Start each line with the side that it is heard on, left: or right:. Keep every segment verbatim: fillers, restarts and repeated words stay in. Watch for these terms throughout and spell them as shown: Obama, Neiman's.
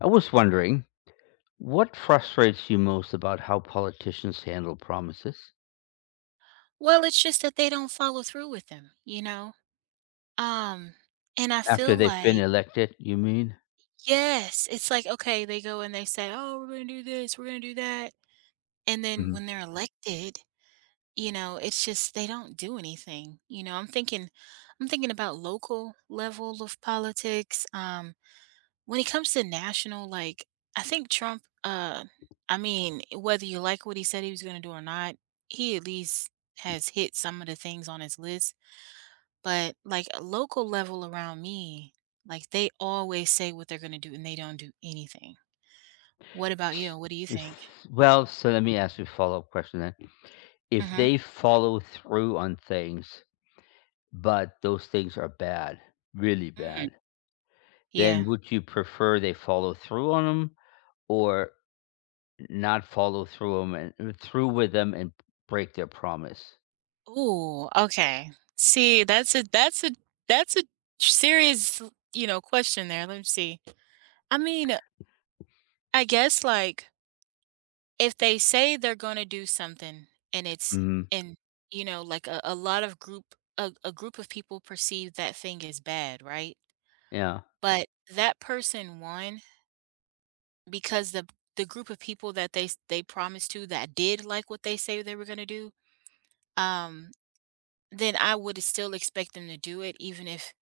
left: I was wondering, what frustrates you most about how politicians handle promises?
right: Well, it's just that they don't follow through with them, you know? Um, and I
left: After
right: feel
left: they've been
right: like,
left: elected, you mean?
right: yes, it's like, okay, they go and they say, "Oh, we're gonna do this, we're gonna do that." And then
left: Mhm.
right: when they're elected, you know, it's just they don't do anything. You know, I'm thinking I'm thinking about local level of politics. Um, when it comes to national, like I think Trump, uh, I mean, whether you like what he said he was gonna do or not, he at least has hit some of the things on his list. But, like, a local level around me, like, they always say what they're gonna do, and they don't do anything. What about you? What do you think?
left: S- Well, so let me ask you a follow-up question then. If
right: Mhm.
left: they follow through on things, but those things are bad, really
right: Mm.
left: bad, then
right: Yeah.
left: would you prefer they follow through on them or not follow through 'em and through with them and break their promise?
right: Ooh, okay. See, that's a that's a that's a serious, you know, question there. Let me see. I mean, I guess, like, if they say they're gonna do something and it's
left: Mhm.
right: and, you know, like, a a lot of group a a group of people perceive that thing as bad, right?
left: Yeah.
right: But that person one. Because the the group of people that they s they promised to that did like what they say they were gonna do, um, then I would still expect them to do it even if,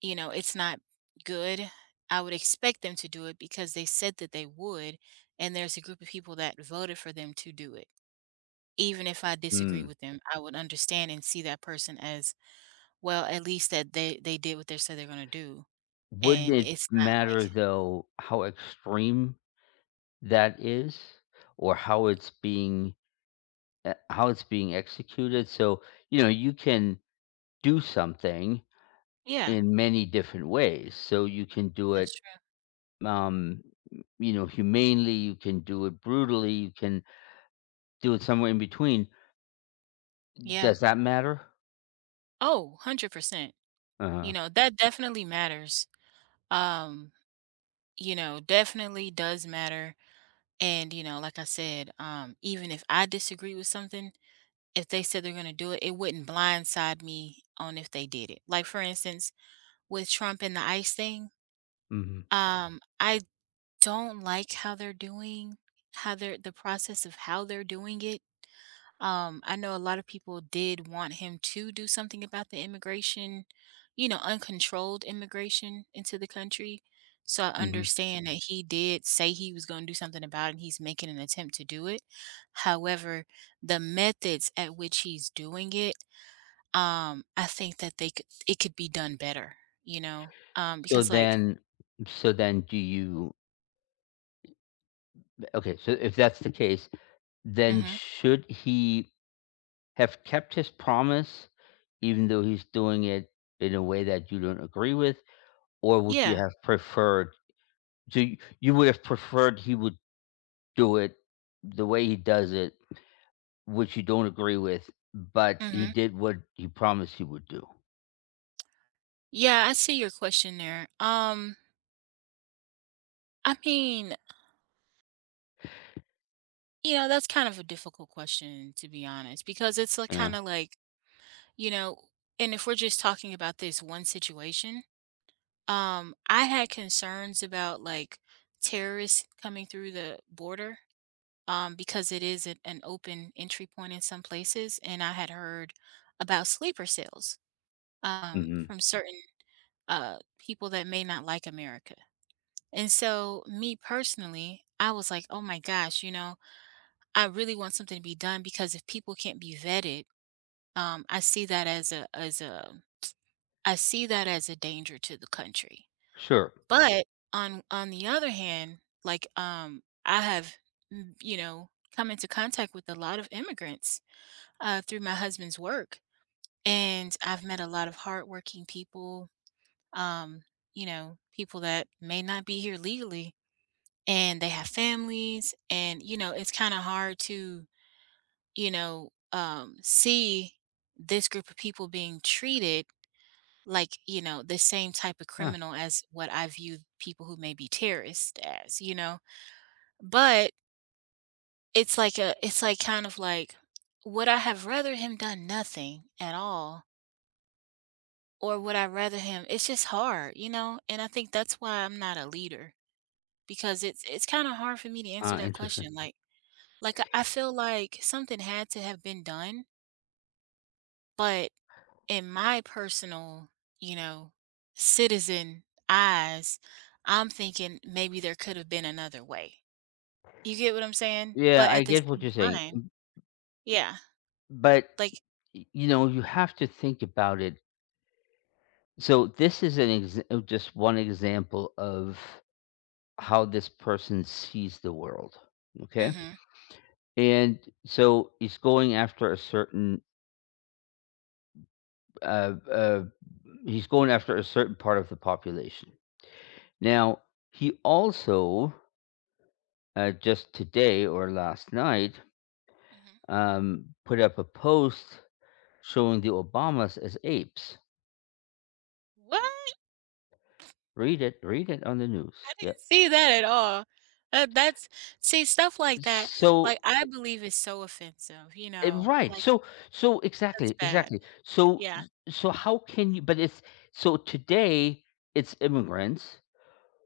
right: you know, it's not good. I would expect them to do it because they said that they would, and there's a group of people that voted for them to do it. Even if I disagree
left: Mm.
right: with them, I would understand and see that person as, well, at least that they they did what they said they're gonna do,
left: Wouldn't
right: and
left: it
right: it's not like.
left: matter, though, how extreme that is or how it's being eh, how it's being executed? So, you know, you can do something
right: Yeah,
left: in many different ways. So you can do it,
right: that's true.
left: um, you know, humanely, you can do it brutally, you can do it somewhere in between.
right: Yeah.
left: Does that matter?
right: Oh, one hundred percent. You
left: Uh-huh.
right: know, that definitely matters. Um, you know, definitely does matter. And, you know, like I said, um, even if I disagree with something, if they said they're going to do it, it wouldn't blindside me on if they did it. Like, for instance, with Trump and the ICE thing,
left: Mhm.
right: um, I don't like how they're doing, how they're the process of how they're doing it. Um, I know a lot of people did want him to do something about the immigration, you know, uncontrolled immigration into the country. So I
left: Mhm.
right: understand that he did say he was going to do something about it, and he's making an attempt to do it. However, the methods at which he's doing it, um, I think that they could it could be done better. you know, um,
left: So
right: because like,
left: then so then do you okay, so if that's the case, then
right: hmm.
left: should he have kept his promise, even though he's doing it in a way that you don't agree with, or would you
right: Yeah.
left: have preferred so you you would have preferred he would do it the way he does it, which you don't agree with, but he
right: Hmm.
left: did what he promised he would do.
right: Yeah, I see your question there. Um, I mean, You know, that's kind of a difficult question, to be honest, because it's like
left: Yeah.
right: kind of like, you know, and if we're just talking about this one situation, um, I had concerns about like terrorists coming through the border, um, because it is an, an open entry point in some places, and I had heard about sleeper cells, um,
left: Mhm.
right: from certain uh people that may not like America. And so, me personally, I was like, oh my gosh, you know, I really want something to be done because if people can't be vetted, um, I see that as a as a I see that as a danger to the country.
left: Sure.
right: But on on the other hand, like um, I have, mm, you know, come into contact with a lot of immigrants, uh, through my husband's work, and I've met a lot of hardworking people. Um, you know, people that may not be here legally, and they have families, and you know, it's kind of hard to you know, um, see this group of people being treated like, you know, the same type of
left: Yeah.
right: criminal as what I view people who may be terrorists as, you know. But it's like a, it's like kind of like, would I have rather him done nothing at all? Or would I rather him? It's just hard, you know? And I think that's why I'm not a leader because it's, it's kind of hard for me to answer
left: Uh,
right: that
left: interesting.
right: question. Like, like I I feel like something had to have been done, but in my personal, you know, citizen eyes, I'm thinking maybe there could have been another way. You get what I'm saying?
left: Yeah,
right: But
left: I
right: at the
left: get what
right: same
left: you're saying,
right: time, yeah,
left: but
right: like,
left: y- you know, you have to think about it. So this is an ex- just one example of how this person sees the world. Okay.
right: hmm
left: And so he's going after a certain, uh, uh, he's going after a certain part of the population. Now, he also, uh, just today or last night,
right: hmm
left: um, put up a post showing the Obamas as apes.
right: what?
left: Read it, read it on the
right: I
left: news. Yeah.
right: didn't see that at all. That, that's see stuff like that.
left: So
right: Like I believe is so offensive. You
left: Eh,
right: know,
left: right.
right: like
left: So so
right: that's
left: exactly,
right: bad.
left: exactly. So
right: Yeah.
left: so how can you but it's so today it's immigrants.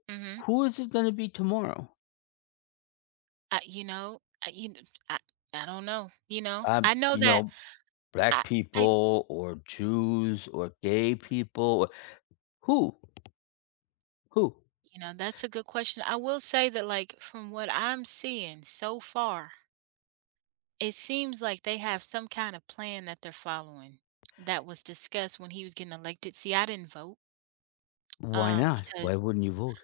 right: Mm-hmm.
left: Who is it going to be tomorrow?
right: I, you know, I, you, kn- I, I don't know. You know,
left: Um,
right: I know
left: you
right: that
left: know,
right: I
left: black
right: I
left: people or Jews or gay people or who? Who?
right: you know, that's a good question. I will say that, like, from what I'm seeing so far, it seems like they have some kind of plan that they're following that was discussed when he was getting elected. See, I didn't vote,
left: Why
right: um,
left: not? Why
right: because,
left: wouldn't you vote?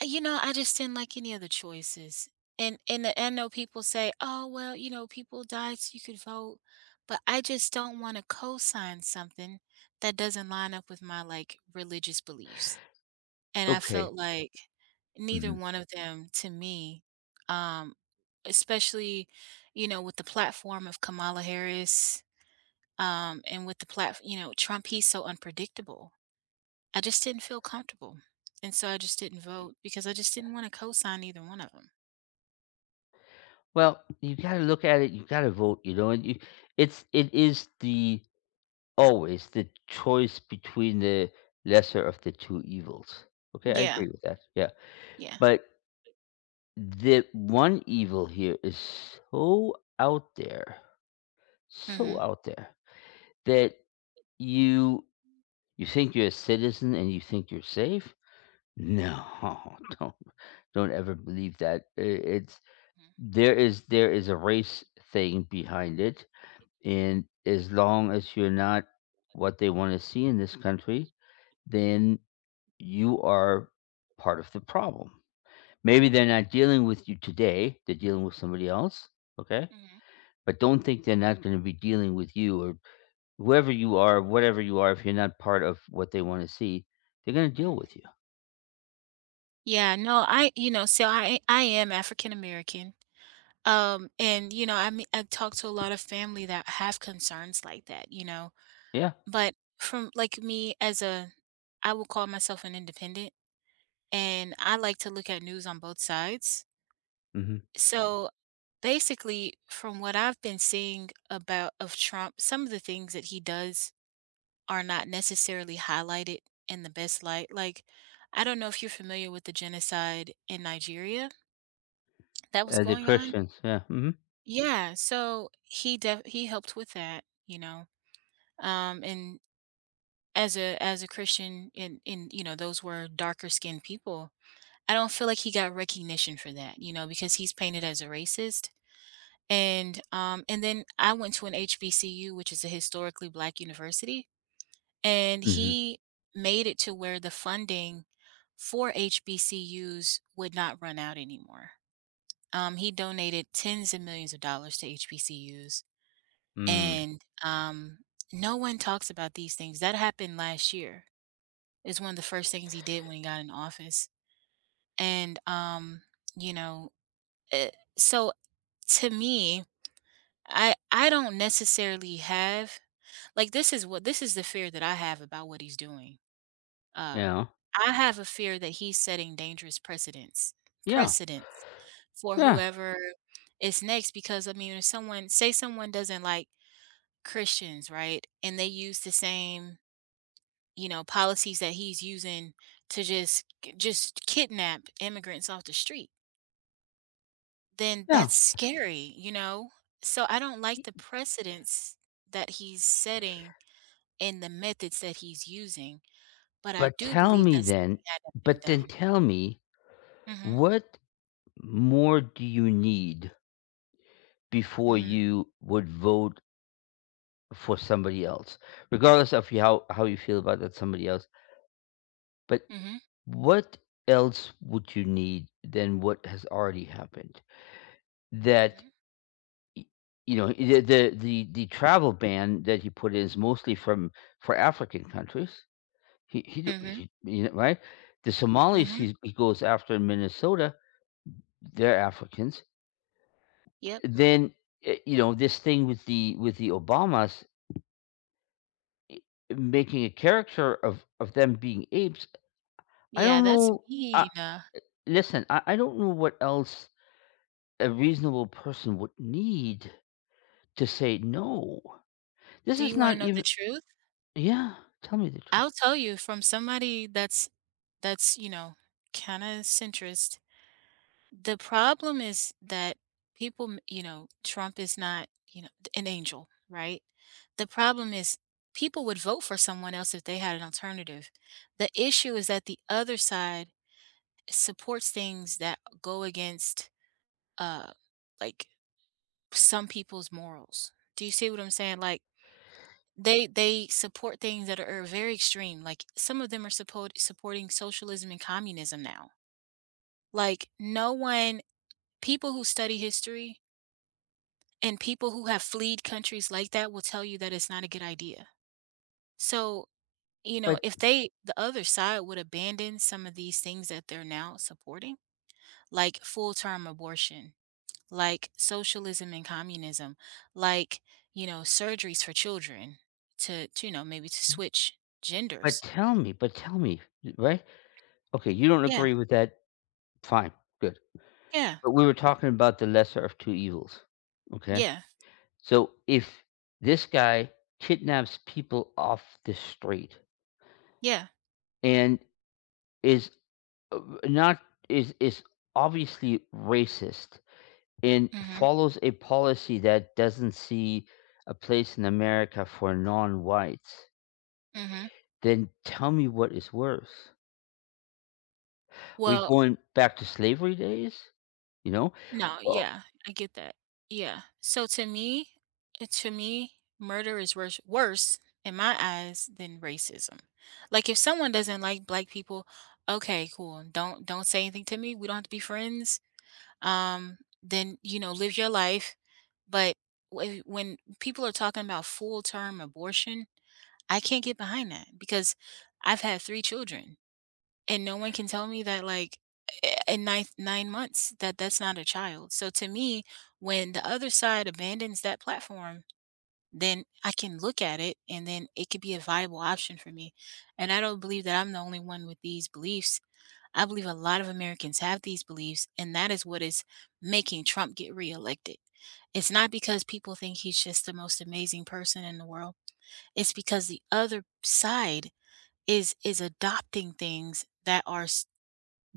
right: I you know, I just didn't like any of the choices. And and I know people say, "Oh, well, you know, people died so you could vote." But I just don't wanna co-sign something that doesn't line up with my, like, religious beliefs. And I
left: Okay.
right: felt like neither
left: Mhm.
right: one of them to me, um, especially, you know, with the platform of Kamala Harris, um, and with the platform, you know, Trump, he's so unpredictable. I just didn't feel comfortable. And so I just didn't vote because I just didn't want to co-sign either one of them.
left: Well, you got to look at it. You got to vote, you know, and you it's it is the always the choice between the lesser of the two evils. Okay, I
right: Yeah.
left: agree with that. Yeah.
right: Yeah.
left: But the one evil here is so out there, so
right: Mm-hmm.
left: out there that you you think you're a citizen and you think you're safe. No, don't don't ever believe that. I- It's there is there is a race thing behind it, and as long as you're not what they want to see in this country, then you are part of the problem. Maybe they're not dealing with you today; they're dealing with somebody else. Okay.
right: Mm-hmm.
left: But don't think they're not gonna be dealing with you or whoever you are, whatever you are, if you're not part of what they wanna see, they're gonna deal
right: Hmm.
left: with you.
right: Yeah, no, I, you know, so I I am African American. Um, and you know, I mean, I talk to a lot of family that have concerns like that, you know,
left: Yeah.
right: But from like me as a I will call myself an independent and I like to look at news on both sides.
left: Mhm.
right: So basically from what I've been seeing about of Trump, some of the things that he does are not necessarily highlighted in the best light. Like I don't know if you're familiar with the genocide in Nigeria that was
left: As a
right: going on.
left: Christians, yeah, mhm.
right: Yeah, so he def- he helped with that, you know. Um and as a as a Christian in in you know those were darker skinned people. I don't feel like he got recognition for that, you know, because he's painted as a racist. And um and then I went to an H B C U, which is a historically black university, and
left: Mhm.
right: he made it to where the funding for H B C Us would not run out anymore. Um, he donated tens of millions of dollars to H B C Us,
left: Mm,
right: and um, no one talks about these things. That happened last year is one of the first things he did when he got in office. And um, you know, eh, so to me, I I don't necessarily have like this is what this is the fear that I have about what he's doing. Uh
left: yeah.
right: I have a fear that he's setting dangerous precedents
left: Yeah,
right: precedents for
left: yeah,
right: whoever is next because I mean if someone say someone doesn't like Christians, right? And they use the same you know, policies that he's using to just just kidnap immigrants off the street, then
left: yeah.
right: that's scary, you know? So, I don't like
left: Y
right: the precedents that he's setting and the methods that he's using, but I
left: but
right: do
left: tell
right: believe
left: me
right: that's
left: then
right: something that have been
left: but then
right: done.
left: tell me,
right: Mhm.
left: what more do you need before
right: Mhm.
left: you would vote for somebody else? Regardless of you how how you feel about that somebody else, but
right: Mhm.
left: what else would you need than what has already happened? That
right: Mhm.
left: y- you know the the the, the travel ban that he put in is mostly from for African countries. He he, d-
right: Mhm.
left: he you know, right. The Somalis
right: Mhm.
left: he, he goes after in Minnesota, they're Africans.
right: Yep.
left: Then eh, you know this thing with the with the Obamas eh, making a caricature of of them being apes. I
right: Yeah,
left: don't
right: that's
left: know. I,
right: mean, uh,
left: listen, I, I don't know what else a reasonable person would need to say no. This
right: do
left: is
right: you wanna
left: not
right: know the
left: even
right: truth?
left: yeah, tell me the
right: I'll
left: truth.
right: tell you from somebody that's that's, you know, kinda centrist. The problem is that people, m- you know, Trump is not, you know, an angel, right? The problem is people would vote for someone else if they had an alternative. The issue is that the other side supports things that go against, uh, like some people's morals. Do you see what I'm saying? Like they they support things that are very extreme. Like some of them are support supporting socialism and communism now. Like no one, people who study history And people who have fled countries like that will tell you that it's not a good idea. So, you know,
left: But
right: if they the other side would abandon some of these things that they're now supporting, like full-term abortion, like socialism and communism, like, you know, surgeries for children to, to you know, maybe to switch
left: but
right: genders.
left: tell me, but tell me, right? Okay, you don't
right: Yeah.
left: agree with that, fine, good.
right: Yeah.
left: But we were talking about the lesser of two evils, okay?
right: Yeah.
left: So if this guy kidnaps people off the street
right: Yeah.
left: and is uh, not is is obviously racist and
right: Mhm.
left: follows a policy that doesn't see a place in America for non-whites,
right: Mhm.
left: then tell me what is worse. We
right: Well,
left: going back to slavery days, you know?
right: No,
left: Uh,
right: yeah, I get that. Yeah. So to me, it to me, murder is worse worse in my eyes than racism. Like if someone doesn't like black people, okay, cool. Don't don't say anything to me. We don't have to be friends. Um, then you know, live your life. But wh- when people are talking about full term abortion, I can't get behind that because I've had three children. And no one can tell me that like eh, in nine nine months that that's not a child. So to me, when the other side abandons that platform, then I can look at it and then it could be a viable option for me. And I don't believe that I'm the only one with these beliefs. I believe a lot of Americans have these beliefs, and that is what is making Trump get reelected. It's not because people think he's just the most amazing person in the world it's because the other side is is adopting things that are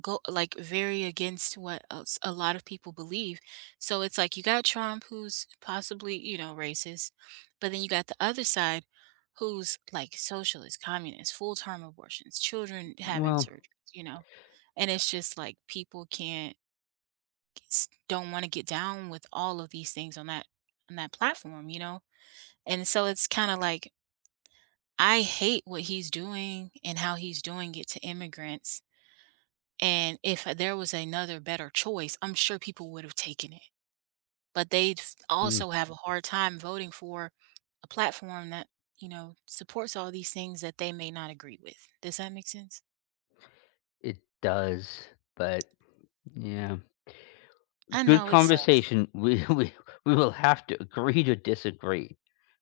right: go like very against what else a lot of people believe. So it's like you got Trump who's possibly, you know, racist, but then you got the other side who's like socialist, communist, full-term abortions, children having
left: well,
right: surgeries, you know. And it's just like people can't s- don't want to get down with all of these things on that on that platform, you know. And so it's kind of like I hate what he's doing and how he's doing it to immigrants and if there was another better choice, I'm sure people would have taken it. But they
left: hmm,
right: also have a hard time voting for a platform that, you know, supports all these things that they may not agree with. Does that make sense?
left: it does, but yeah,
right: I
left: good
right: know it sucks.
left: conversation. We we we will have to agree to disagree.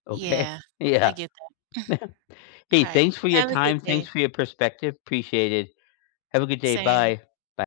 left: Okay.
right: Yeah, I
left: Yeah.
right: get that.
left: Hey,
right: All right.
left: thanks for your
right: Have a good
left: time.
right: day.
left: Thanks for your perspective. Appreciate it. Have a good day.
right: Same.
left: Bye. Bye.